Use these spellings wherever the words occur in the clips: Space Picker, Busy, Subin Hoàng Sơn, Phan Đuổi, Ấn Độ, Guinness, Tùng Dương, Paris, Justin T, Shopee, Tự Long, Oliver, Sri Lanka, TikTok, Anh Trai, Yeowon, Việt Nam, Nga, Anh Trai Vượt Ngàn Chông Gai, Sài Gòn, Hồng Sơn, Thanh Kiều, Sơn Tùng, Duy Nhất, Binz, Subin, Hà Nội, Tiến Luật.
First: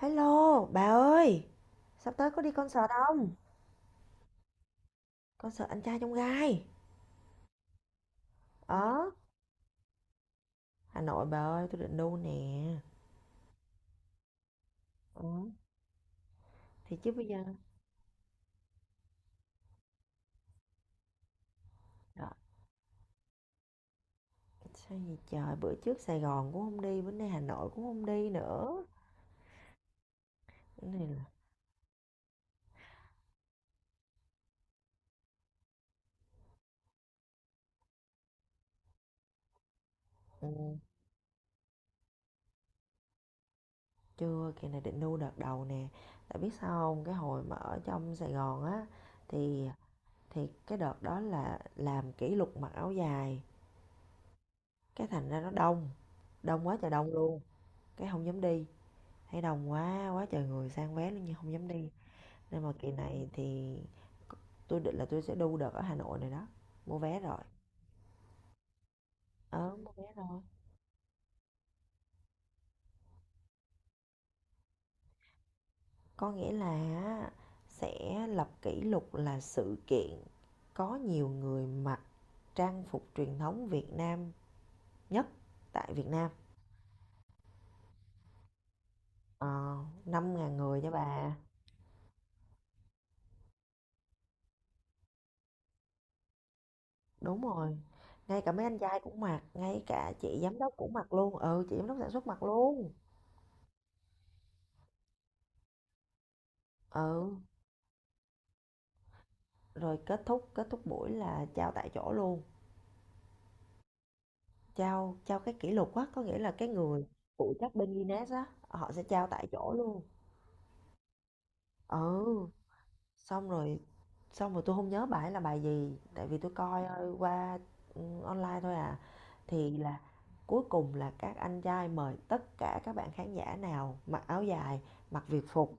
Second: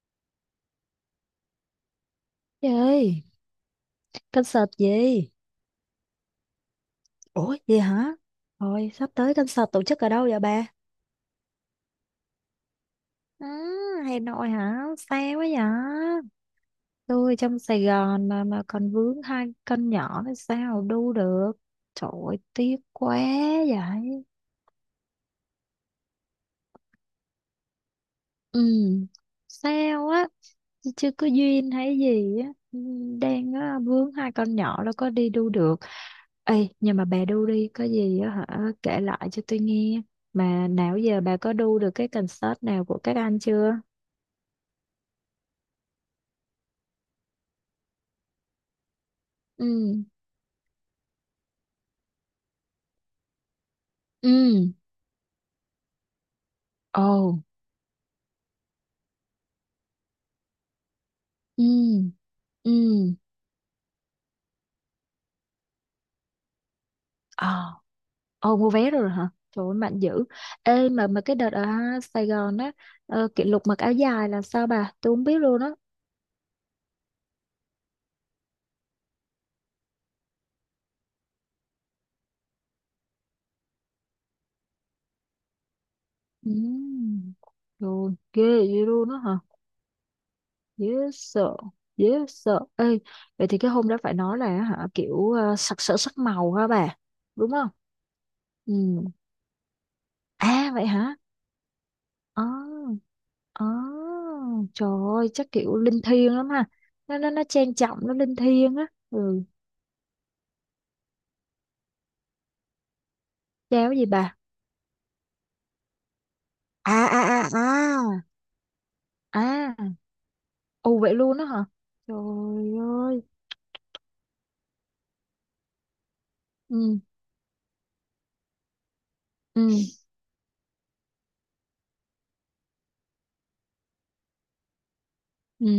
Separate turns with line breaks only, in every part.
Hello, bà ơi, sắp tới có đi
Trời
concert
ơi,
không?
concert gì?
Concert anh trai trong gai.
Ủa, gì hả? Thôi,
Ở
sắp tới concert tổ chức ở đâu vậy bà?
Hà Nội bà ơi, tôi định đu nè.
Ừ, Hà Nội hả? Xa quá
Ừ.
vậy?
Thì chứ bây
Tôi
giờ.
trong Sài Gòn mà còn vướng hai con nhỏ thì sao đu được? Trời
Đó.
ơi, tiếc quá vậy.
Sao gì trời, bữa trước Sài Gòn cũng không đi, bữa nay Hà Nội cũng không đi
Ừ,
nữa.
sao á?
Cái
Chứ
này
chưa
là
có duyên hay gì á. Ừ, đang á, vướng hai con nhỏ là có đi đu được. Ê, nhưng mà bà đu đi, có gì á hả, kể lại cho tôi nghe.
ừ,
Mà nào giờ bà có đu được cái concert nào của các anh chưa?
chưa, kỳ này định đu đợt đầu nè. Tại biết sao không, cái hồi mà ở trong Sài Gòn á
Ừ,
thì thì cái đợt đó là làm kỷ lục mặc áo dài,
ừ,
cái thành ra nó đông, đông quá trời đông
ồ,
luôn, cái không dám đi, thấy đông quá quá trời người sang vé luôn nhưng không
ừ,
dám đi, nên mà kỳ
ừ,
này thì tôi định là tôi sẽ đu đợt ở Hà Nội này đó, mua vé rồi.
ờ, ồ, mua vé rồi hả? Trời ơi,
Ờ Mua
mạnh
vé
dữ.
rồi.
Ê, mà cái đợt ở Sài Gòn á, kỷ lục mặc áo dài là sao bà? Tôi không biết luôn á.
Có nghĩa là á, sẽ lập kỷ lục là sự kiện có nhiều người mặc trang phục truyền thống Việt Nam nhất tại Việt Nam.
Ừ, rồi, ghê vậy luôn á hả?
ờ, 5.000 người
Dễ
nha bà.
sợ, dễ sợ. Ê, vậy thì cái hôm đó phải nói là hả, kiểu sặc sỡ sắc màu hả bà?
Đúng
Đúng không?
rồi, ngay cả mấy anh trai
Ừ.
cũng mặc, ngay cả chị giám
À
đốc
vậy
cũng mặc
hả?
luôn, ừ, chị giám đốc sản xuất mặc
Ờ.
luôn.
Ờ. Trời ơi, chắc kiểu linh thiêng lắm ha. Nó nó
Ừ,
nó trang trọng, nó linh thiêng á. Ừ.
rồi kết thúc buổi là trao tại chỗ luôn.
Cháo gì bà?
Trao trao cái kỷ lục á, có nghĩa là cái
À
người
à à
phụ trách bên
à.
Guinness á, họ sẽ trao tại chỗ
À,
luôn.
ồ vậy luôn đó hả?
Ừ,
Trời ơi.
xong rồi xong rồi tôi không nhớ bài là bài gì, tại vì tôi coi
Ừ
qua ừ, online thôi à.
ừ
Thì là cuối cùng là các anh trai mời tất cả các bạn khán giả nào mặc áo dài, mặc việt
ừ
phục,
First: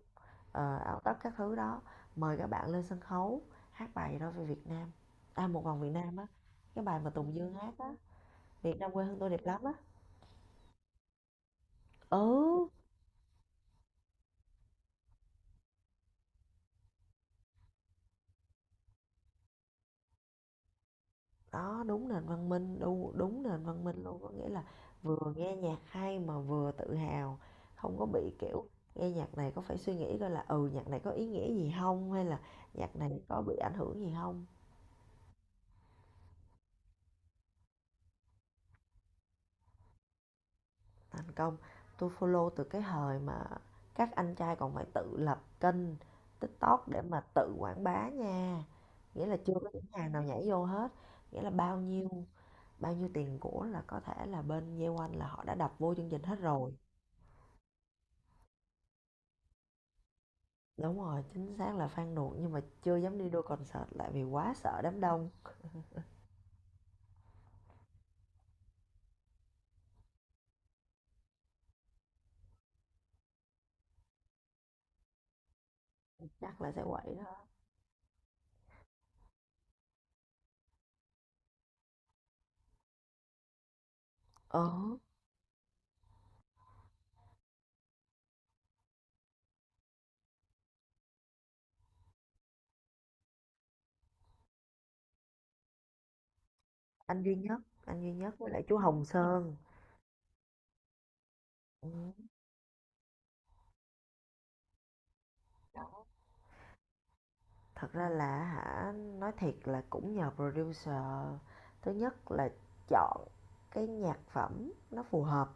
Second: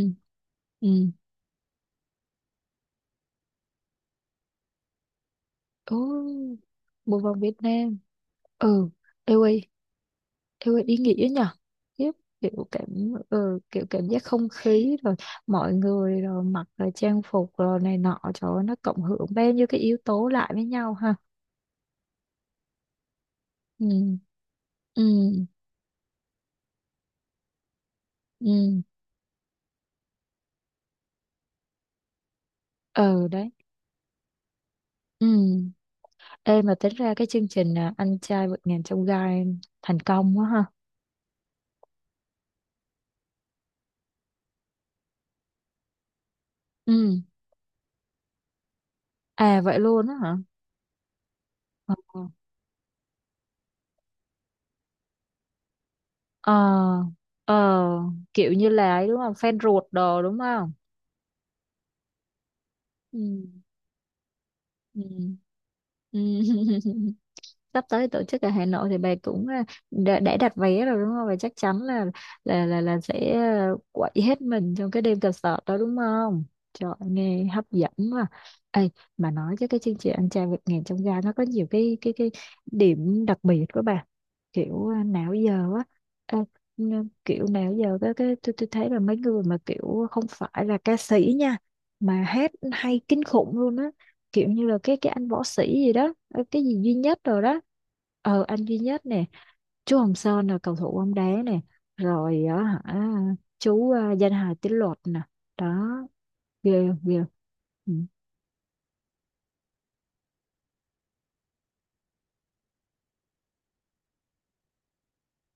áo
ừ.
tất các thứ đó, mời các bạn lên sân khấu hát bài đó về Việt Nam. À, một vòng Việt Nam á,
Ồ,
cái bài mà
bộ
Tùng
vòng Việt
Dương hát á,
Nam.
Việt
Ừ.
Nam quê hương tôi
Ê
đẹp
ơi,
lắm á.
theo ý nghĩa nhở. Khiếp, kiểu
Ừ.
cảm kiểu cảm giác không khí rồi mọi người rồi mặc rồi trang phục rồi này nọ, trời ơi, nó cộng hưởng bao nhiêu cái yếu tố lại với nhau ha.
Đó, đúng nền văn minh, đu đúng nền văn minh luôn,
Ừ
có nghĩa là vừa
ừ
nghe nhạc hay mà vừa tự hào, không có bị, kiểu,
ừ
nghe nhạc này có phải suy nghĩ coi là, ừ, nhạc này có ý nghĩa gì không, hay là nhạc này
ừ
có
đấy.
bị ảnh hưởng gì không.
Ừ. Ê mà tính ra cái chương trình anh trai vượt ngàn chông gai thành công quá ha.
Thành công, tôi follow từ cái thời mà các anh trai còn phải tự lập kênh TikTok để
Ừ,
mà tự quảng bá nha, nghĩa là chưa
à
có
vậy
những
luôn
hàng
á
nào
hả,
nhảy vô hết, nghĩa là bao
ờ,
nhiêu bao nhiêu tiền của là có thể là bên Yeowon là họ đã đập vô chương trình hết
ờ,
rồi.
ờ, kiểu như là ấy đúng không, fan ruột đồ đúng không.
Đúng rồi, chính xác là Phan Đuổi nhưng mà chưa dám
Ừ
đi đôi concert lại vì quá sợ đám đông,
ừ ừ. Sắp tới tổ chức ở Hà Nội thì bà cũng đã đặt vé rồi đúng không? Và chắc chắn là sẽ quậy hết mình trong cái đêm concert đó đúng không?
chắc là sẽ
Trời
quậy
nghe
đó.
hấp dẫn mà. Ê, mà nói chứ cái chương trình anh trai vượt ngàn chông gai nó có nhiều cái điểm đặc biệt của bà,
Ờ,
kiểu nào giờ á, à, kiểu nào giờ cái tôi thấy là mấy người mà kiểu không phải là ca sĩ nha, mà hát hay kinh khủng luôn á, kiểu như là cái anh võ sĩ gì đó, cái gì Duy Nhất
anh Duy
rồi
Nhất,
đó.
anh Duy Nhất
Ờ
với
anh
lại chú
Duy
Hồng
Nhất nè,
Sơn.
chú Hồng Sơn là cầu thủ bóng đá nè,
Ừ.
rồi á hả, chú danh hài Tiến Luật nè, đó, ghê không, ghê không?
Thật
Ừ
ra là hả, nói thiệt là cũng nhờ producer. Thứ nhất là chọn cái nhạc phẩm nó phù hợp,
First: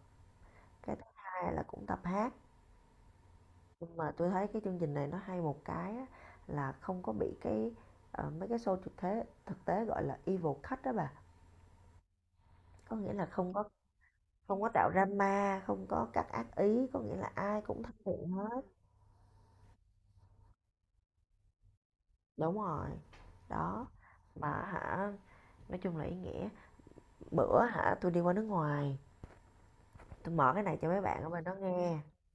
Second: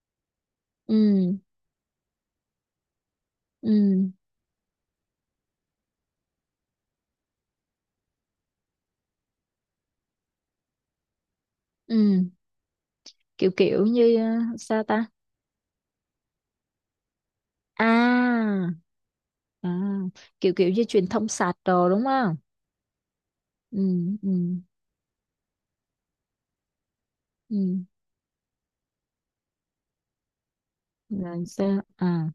cái thứ
ừ
hai là cũng tập hát. Nhưng mà
ừ
tôi thấy cái chương trình này nó hay một cái á, là không có bị cái mấy cái show thực tế gọi là evil cut đó bà.
ừ.
Có nghĩa là
Kiểu
không có
kiểu như
không có
sao
tạo
ta,
drama, không có các ác ý, có nghĩa là ai cũng thân thiện
à,
hết.
à kiểu kiểu như truyền thông sạch đồ đúng không.
Đúng rồi
Ừ
đó.
ừ
Mà hả, nói chung là ý nghĩa,
ừ
bữa hả tôi đi qua nước ngoài, tôi mở cái này cho mấy bạn ở
là
bên đó
sao
nghe.
à.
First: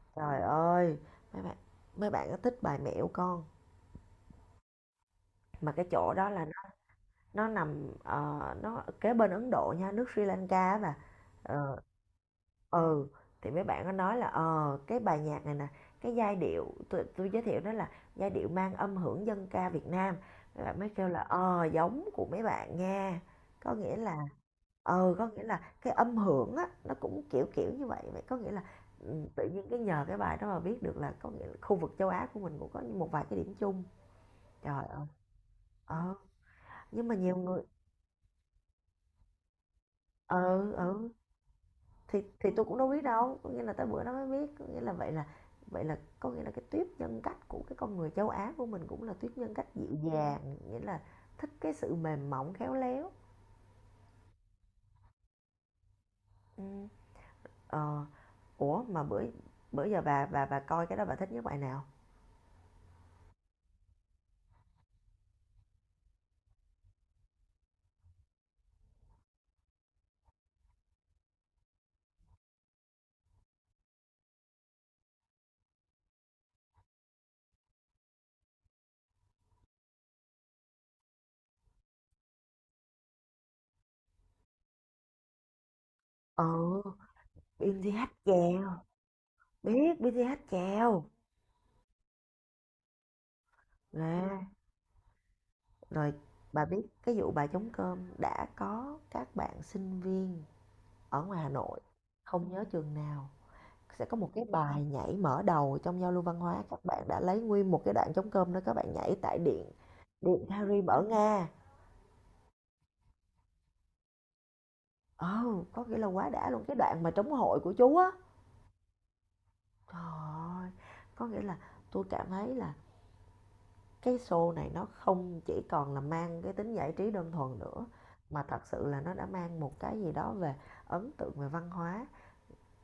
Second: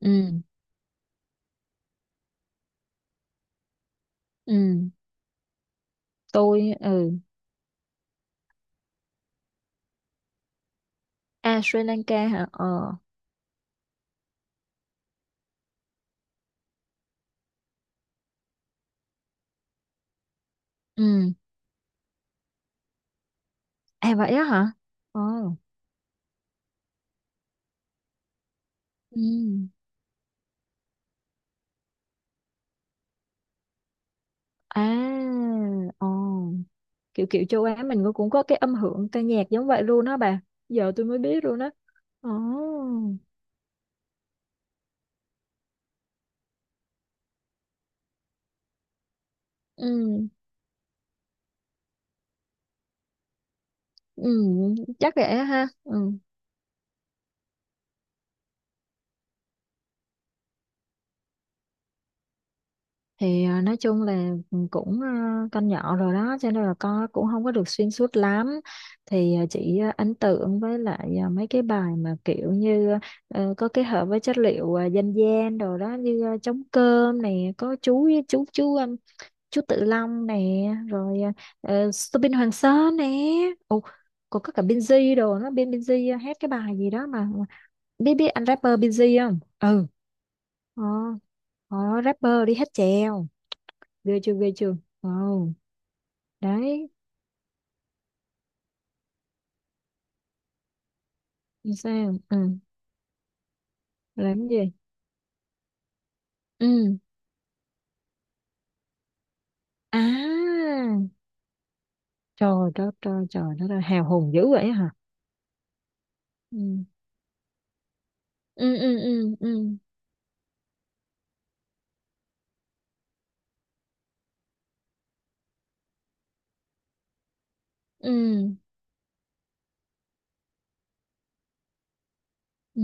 Ừ
Trời ơi, mấy bạn, mấy bạn có thích bài mẹo con,
ừ
mà cái chỗ đó là
tôi ừ
nó nằm nó kế bên Ấn Độ nha, nước Sri Lanka á bà.
à
Ờ.
Sri Lanka hả ờ
Ừ, thì mấy bạn nó nói là, ờ, cái bài nhạc này nè, cái giai điệu tôi giới thiệu đó là giai điệu mang âm hưởng dân ca Việt Nam. Mấy bạn mới kêu là,
ừ.
ờ, giống của mấy bạn nha. Có nghĩa
À
là
vậy á hả?
có nghĩa
Ồ.
là cái âm hưởng á, nó cũng kiểu kiểu như vậy. Vậy có nghĩa là, tự nhiên
Ừ.
cái nhờ cái bài đó mà biết được là có nghĩa là khu vực châu Á của mình cũng có một vài cái điểm chung.
À,
Trời ơi,
ồ.
ờ, nhưng mà
Kiểu
nhiều
kiểu
người
châu Á mình cũng có cái âm hưởng ca nhạc giống vậy luôn đó
ừ,
bà. Giờ tôi
ừ.
mới biết luôn đó.
thì
Ồ.
thì tôi cũng đâu biết đâu, có nghĩa là tới bữa nó mới biết, có nghĩa là vậy là có nghĩa là cái tuyết nhân cách của cái con người châu á của mình cũng là tuyết nhân cách dịu
Ừ.
dàng, nghĩa là thích cái sự mềm mỏng khéo léo.
Ừ. Chắc vậy á ha. Ừ.
Ừ. Ờ, ủa mà bữa bữa giờ bà coi cái đó bà thích nhất bài nào?
Thì nói chung là cũng con nhỏ rồi đó cho nên là con cũng không có được xuyên suốt lắm. Thì chỉ ấn tượng với lại mấy cái bài mà kiểu như có kết hợp với chất liệu dân gian đồ đó, như trống cơm này có chú Tự Long nè, rồi Subin Hoàng Sơn nè. Ồ, còn có cả Binz đồ, nó bên Binz hát
Ờ,
cái bài gì đó mà
BTH
biết biết anh
chèo,
rapper Binz không. Ừ,
biết BTH
ờ.
chèo
Ờ, rapper đi hát chèo, ghê chưa
nè.
ghê chưa. Ờ
Rồi bà biết
đấy.
cái vụ bà chống cơm đã có các bạn sinh viên ở ngoài Hà Nội,
Sao ừ.
không nhớ trường nào, sẽ có một cái
Làm gì.
bài nhảy mở đầu trong giao lưu văn hóa, các
Ừ.
bạn đã lấy nguyên một cái đoạn trống cơm đó, các bạn nhảy tại điện điện
À
Paris ở Nga.
trời đất, trời trời đất ơi, hào hùng dữ vậy hả.
Ờ, có nghĩa là quá đã luôn, cái
Ừ
đoạn mà trống hội của chú á.
ừ ừ ừ ừ
Trời ơi, có nghĩa là tôi cảm thấy là cái show này nó không chỉ còn là mang cái tính giải trí đơn thuần nữa, mà
ừ.
thật sự là nó đã mang một cái gì đó về ấn tượng về văn hóa.
Ừ.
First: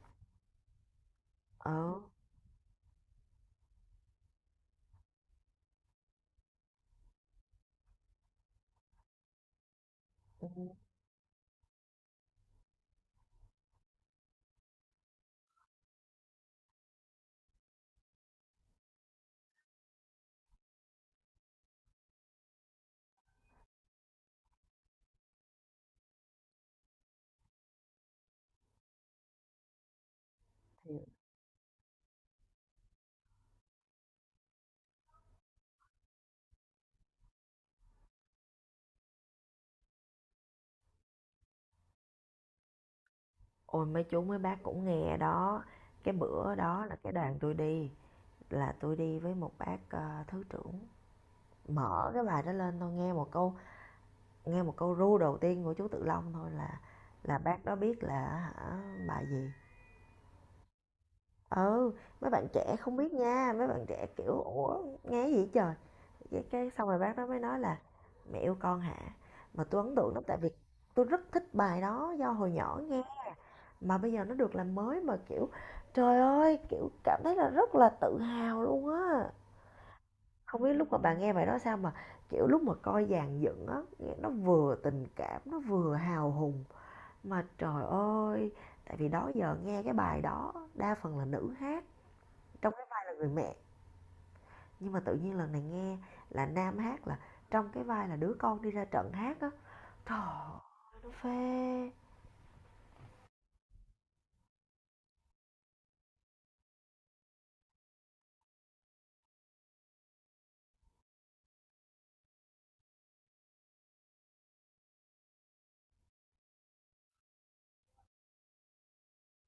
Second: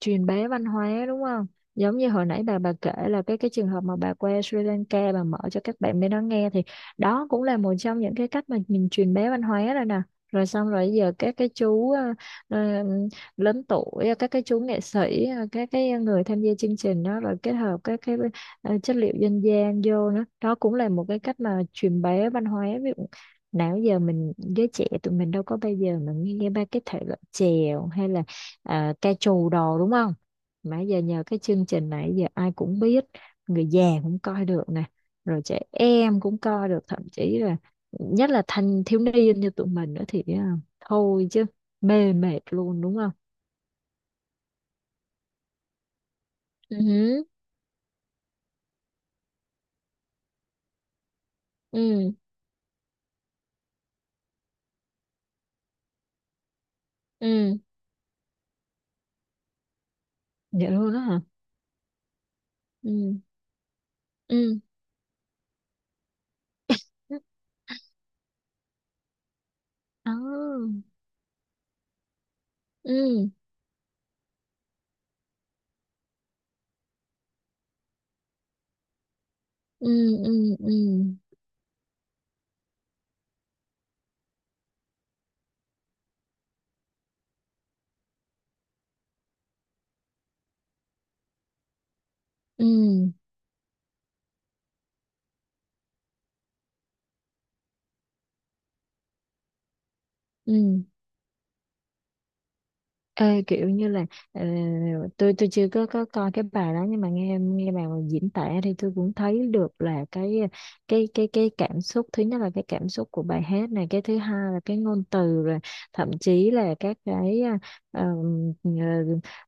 Truyền bá văn hóa đúng không,
Ờ,
giống như hồi nãy bà kể là cái trường hợp mà bà qua Sri Lanka, bà mở cho các bạn bên đó nghe thì đó cũng là một trong những cái cách mà mình truyền bá văn hóa rồi nè. Rồi
ừ.
xong rồi giờ các cái chú ờ, lớn tuổi, các cái chú nghệ sĩ, các cái người tham gia chương trình đó rồi kết hợp các cái chất liệu dân gian vô nữa, đó cũng là một cái cách mà truyền bá văn hóa. Ví dụ nào giờ mình giới trẻ tụi mình đâu có bao giờ mà nghe ba cái thể loại chèo hay là ca trù đồ đúng không, mà giờ nhờ cái chương trình này giờ ai cũng biết, người già cũng coi được nè, rồi trẻ em cũng coi được, thậm chí là nhất là thanh thiếu niên như tụi mình nữa thì thôi chứ mê mệt luôn đúng không.
Ôi mấy chú mấy bác cũng nghe đó, cái bữa
Ừ
đó là cái
hứ,
đoàn tôi đi là tôi đi với một bác thứ trưởng, mở
ừ
cái bài đó lên tôi nghe một câu ru đầu tiên của chú Tự Long thôi là
ừ
bác đó biết là hả bài gì.
vậy luôn đó hả.
Ừ, mấy bạn trẻ không biết
Ừ
nha, mấy bạn trẻ kiểu
ừ
ủa nghe gì trời. Cái Xong rồi bác
ừ.
đó mới nói là mẹ yêu con hả, mà tôi ấn
Đó.
tượng lắm, tại vì tôi rất thích bài đó do hồi nhỏ nghe,
Ừ
mà bây giờ nó được làm mới, mà kiểu trời ơi, kiểu cảm thấy là rất là tự hào luôn á.
ừ ừ
Không biết
ừ
lúc mà bà nghe bài đó sao, mà kiểu lúc mà coi dàn dựng á, nghe nó vừa tình cảm nó vừa hào hùng. Mà trời ơi, tại vì đó giờ nghe cái bài đó đa phần là nữ hát trong cái vai là
ừ
người mẹ, nhưng mà tự nhiên lần này nghe là nam hát, là trong cái vai là đứa con đi ra trận hát á, trời ơi,
ừ.
nó phê.
Ê, kiểu như là ờ, tôi chưa có coi cái bài đó nhưng mà nghe nghe bà diễn tả thì tôi cũng thấy được là cái cảm xúc, thứ nhất là cái cảm xúc của bài hát này, cái thứ hai là cái ngôn từ rồi thậm chí là các cái ờ, ờ,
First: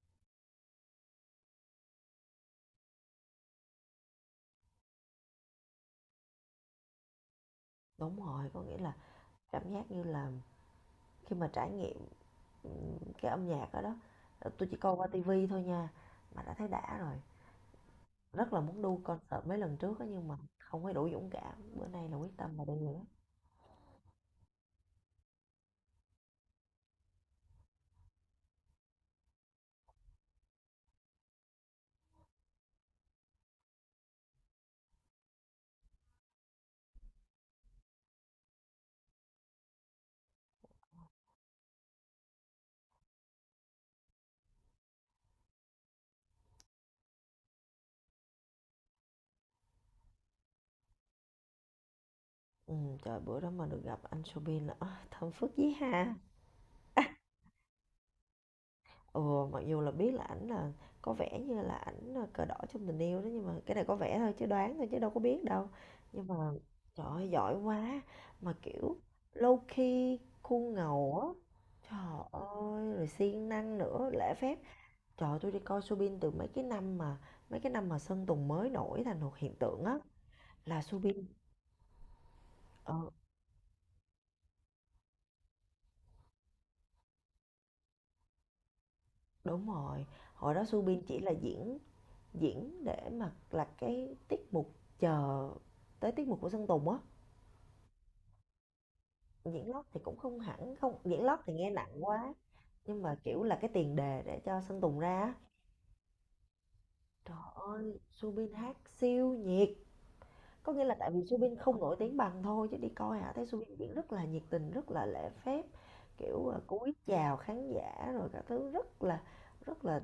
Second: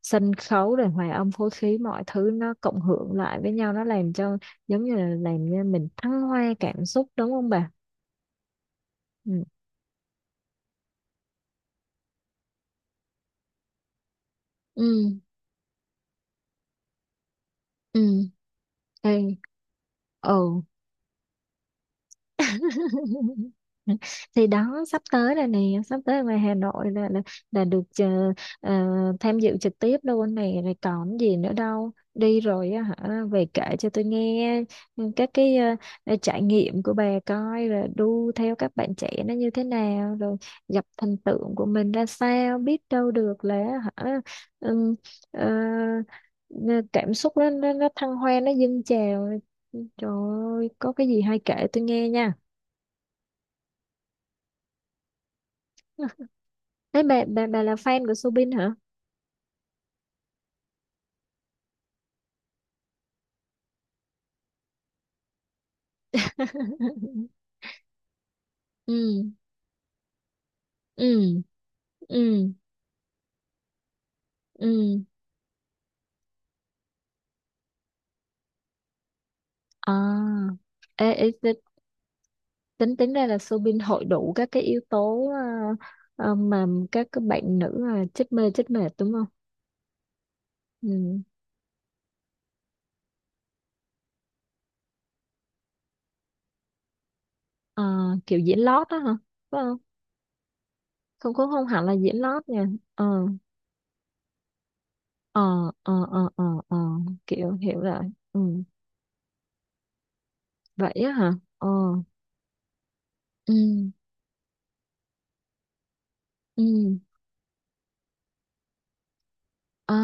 sân khấu rồi hòa âm phối khí, mọi thứ nó cộng hưởng lại với nhau nó làm cho giống như là làm cho mình thăng hoa cảm xúc đúng không bà?
Đúng rồi, có nghĩa là
Ừ
cảm giác như là khi mà trải nghiệm ừ, cái âm nhạc đó đó, tôi chỉ coi qua
ừ
tivi thôi nha mà đã thấy đã rồi.
ừ.
Rất là muốn đu
Ê,
concert mấy lần trước á, nhưng mà
ừ.
không có đủ dũng cảm. Bữa nay là quyết tâm mà đi rồi đó.
Thì đó sắp tới là nè, sắp tới ở ngoài Hà Nội là là được tham dự trực tiếp luôn này, rồi còn gì nữa đâu, đi rồi á hả về kể cho tôi nghe, ừ, các cái trải nghiệm của bà, coi rồi đu theo các bạn trẻ nó như thế nào, rồi gặp thần tượng của mình ra sao, biết đâu được là hả, ừm, ờ, cảm xúc nó thăng hoa nó dâng trào, trời ơi, có cái gì hay kể tôi nghe nha.
Ừ, trời bữa đó mà được gặp anh Subin là "Ôi, thơm phức dí ha."
Đấy bà, bà là fan của Soobin hả?
Ừ, mặc dù là biết là ảnh là có vẻ như là ảnh là cờ đỏ trong tình yêu đó, nhưng mà cái này có vẻ thôi chứ đoán thôi chứ đâu có biết đâu. Nhưng mà trời ơi, giỏi quá, mà kiểu
Ừ
low key khuôn ngầu
ừ
á. Trời
ừ
ơi, rồi siêng năng nữa, lễ phép.
ừ
Trời ơi, tôi đi coi Subin từ mấy cái năm mà Sơn Tùng mới nổi thành một hiện tượng á,
à.
là
Ê,
Subin.
ê, ti-
Ờ,
tính tính ra là Soobin hội đủ các cái yếu tố mà các bạn nữ là chết mê chết mệt đúng không.
đúng rồi, hồi đó Subin chỉ
Ừ.
là diễn, để mà là cái tiết mục chờ tới tiết mục của Sơn Tùng á.
Ờ, kiểu diễn lót đó hả, phải
Diễn
không,
lót thì cũng không hẳn, không diễn
không
lót
cũng
thì
không
nghe
hẳn
nặng
là diễn
quá,
lót nha.
nhưng mà
Ờ
kiểu là cái tiền đề để cho Sơn Tùng ra á.
ờ ờ ờ ờ ờ.
Trời
Kiểu hiểu
ơi,
rồi. Ừ
Subin hát siêu nhiệt, có nghĩa
vậy
là tại
á
vì
hả
Subin
ờ
không nổi tiếng bằng thôi, chứ đi coi hả thấy
ừ
Subin diễn rất là nhiệt tình, rất là lễ phép, kiểu cúi
ừ
chào khán giả rồi các thứ, rất là rất
à
là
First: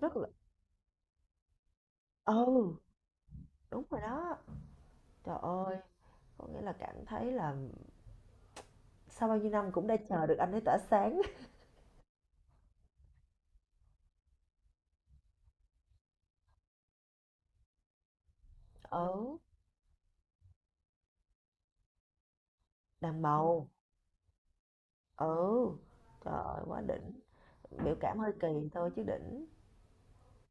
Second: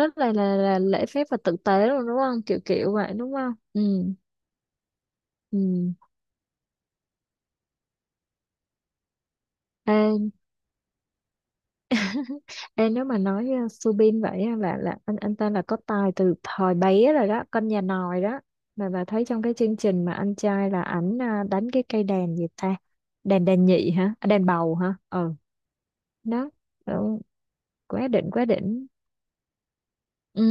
rất là
là là lễ phép và tử tế luôn đúng không, kiểu
ừ
kiểu vậy đúng không. Ừ
đúng rồi đó. Trời
ừ.
ơi, có nghĩa là cảm thấy là sau bao nhiêu năm cũng
Ê,
đã chờ được anh ấy tỏa sáng.
ê, nếu mà nói Subin vậy á, là anh ta là có tài từ thời bé rồi đó, con nhà nòi đó, mà bà thấy
Ừ,
trong cái chương trình mà anh trai là ảnh đánh cái cây đàn gì ta.
đàn
Đàn đàn
bầu,
nhị hả, à, đàn bầu hả ừ.
ừ, trời
Đó
ơi, quá
ừ,
đỉnh, biểu
quá
cảm
đỉnh
hơi
quá
kỳ
đỉnh.
thôi chứ đỉnh.
Ừ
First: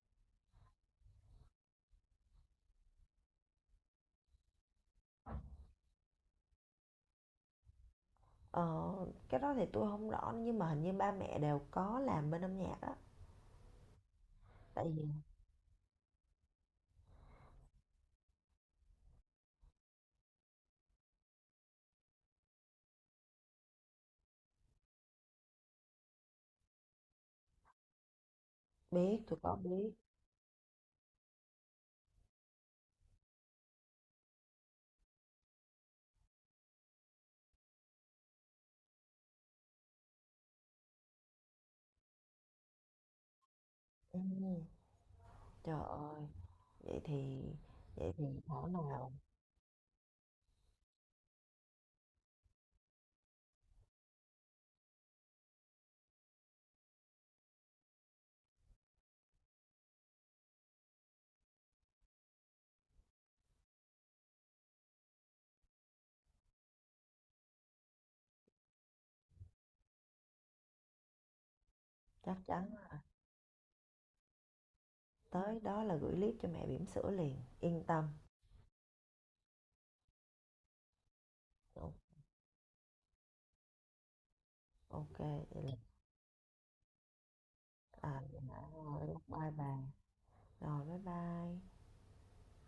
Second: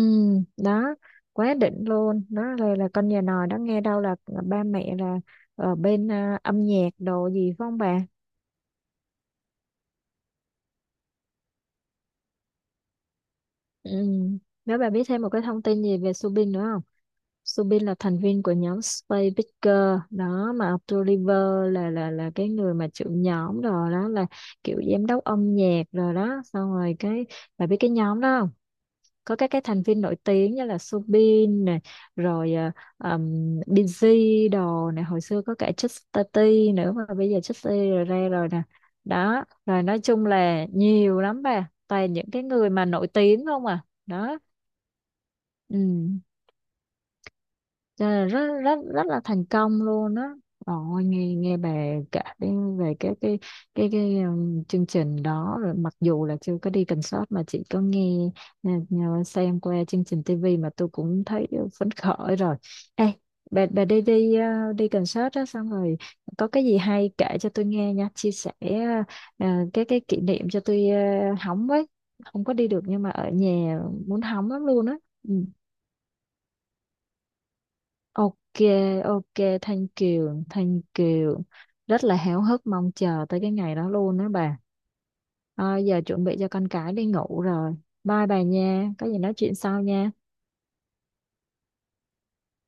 đó, quá đỉnh luôn đó, là con nhà nòi đó, nghe đâu là ba mẹ là ở bên âm nhạc đồ gì phải không bà.
Ờ, cái đó thì tôi không rõ nhưng mà hình như ba mẹ đều có làm bên âm nhạc á.
Ừ. Nếu
Tại
bà
vì
biết thêm một cái thông tin gì về Subin nữa không? Subin là thành viên của nhóm Space Picker đó mà Oliver là cái người mà trưởng nhóm rồi đó, là kiểu giám đốc âm nhạc rồi đó, xong rồi cái bà biết cái nhóm đó không?
biết,
Có
tôi
các
có
cái thành
biết.
viên nổi tiếng như là Subin này, rồi um, Busy đồ này, hồi xưa có cả Justin T nữa mà bây giờ Justin rồi ra rồi nè, đó, rồi nói chung là nhiều lắm bà, toàn những cái người mà nổi tiếng không à,
Ừ,
đó.
trời ơi,
Ừ,
vậy thì
cho
vậy
nên
thì
là rất
thảo
rất rất
nào.
là thành công luôn đó. Ôi, nghe nghe bà kể về cái chương trình đó, rồi mặc dù là chưa có đi concert mà chỉ có nghe xem qua chương trình TV mà tôi cũng thấy phấn khởi rồi. Ê, bà đi đi, đi concert đó xong rồi có cái gì hay kể cho tôi nghe nha, chia sẻ ờ, cái kỷ niệm cho tôi, hóng với,
Chắc
không có
chắn,
đi được nhưng mà ở nhà muốn hóng lắm luôn á. Ừ.
tới đó là gửi clip cho mẹ bỉm sữa liền, yên tâm.
Ok, ok, Thanh Kiều, Thanh Kiều.
Ồ,
Rất là háo hức mong chờ tới cái ngày đó luôn đó bà.
ok, vậy là
À, giờ chuẩn bị cho con cái đi ngủ rồi.
à,
Bye
vậy
bà nha, có
là
gì nói
bye
chuyện
bye.
sau nha.
Rồi bye bye.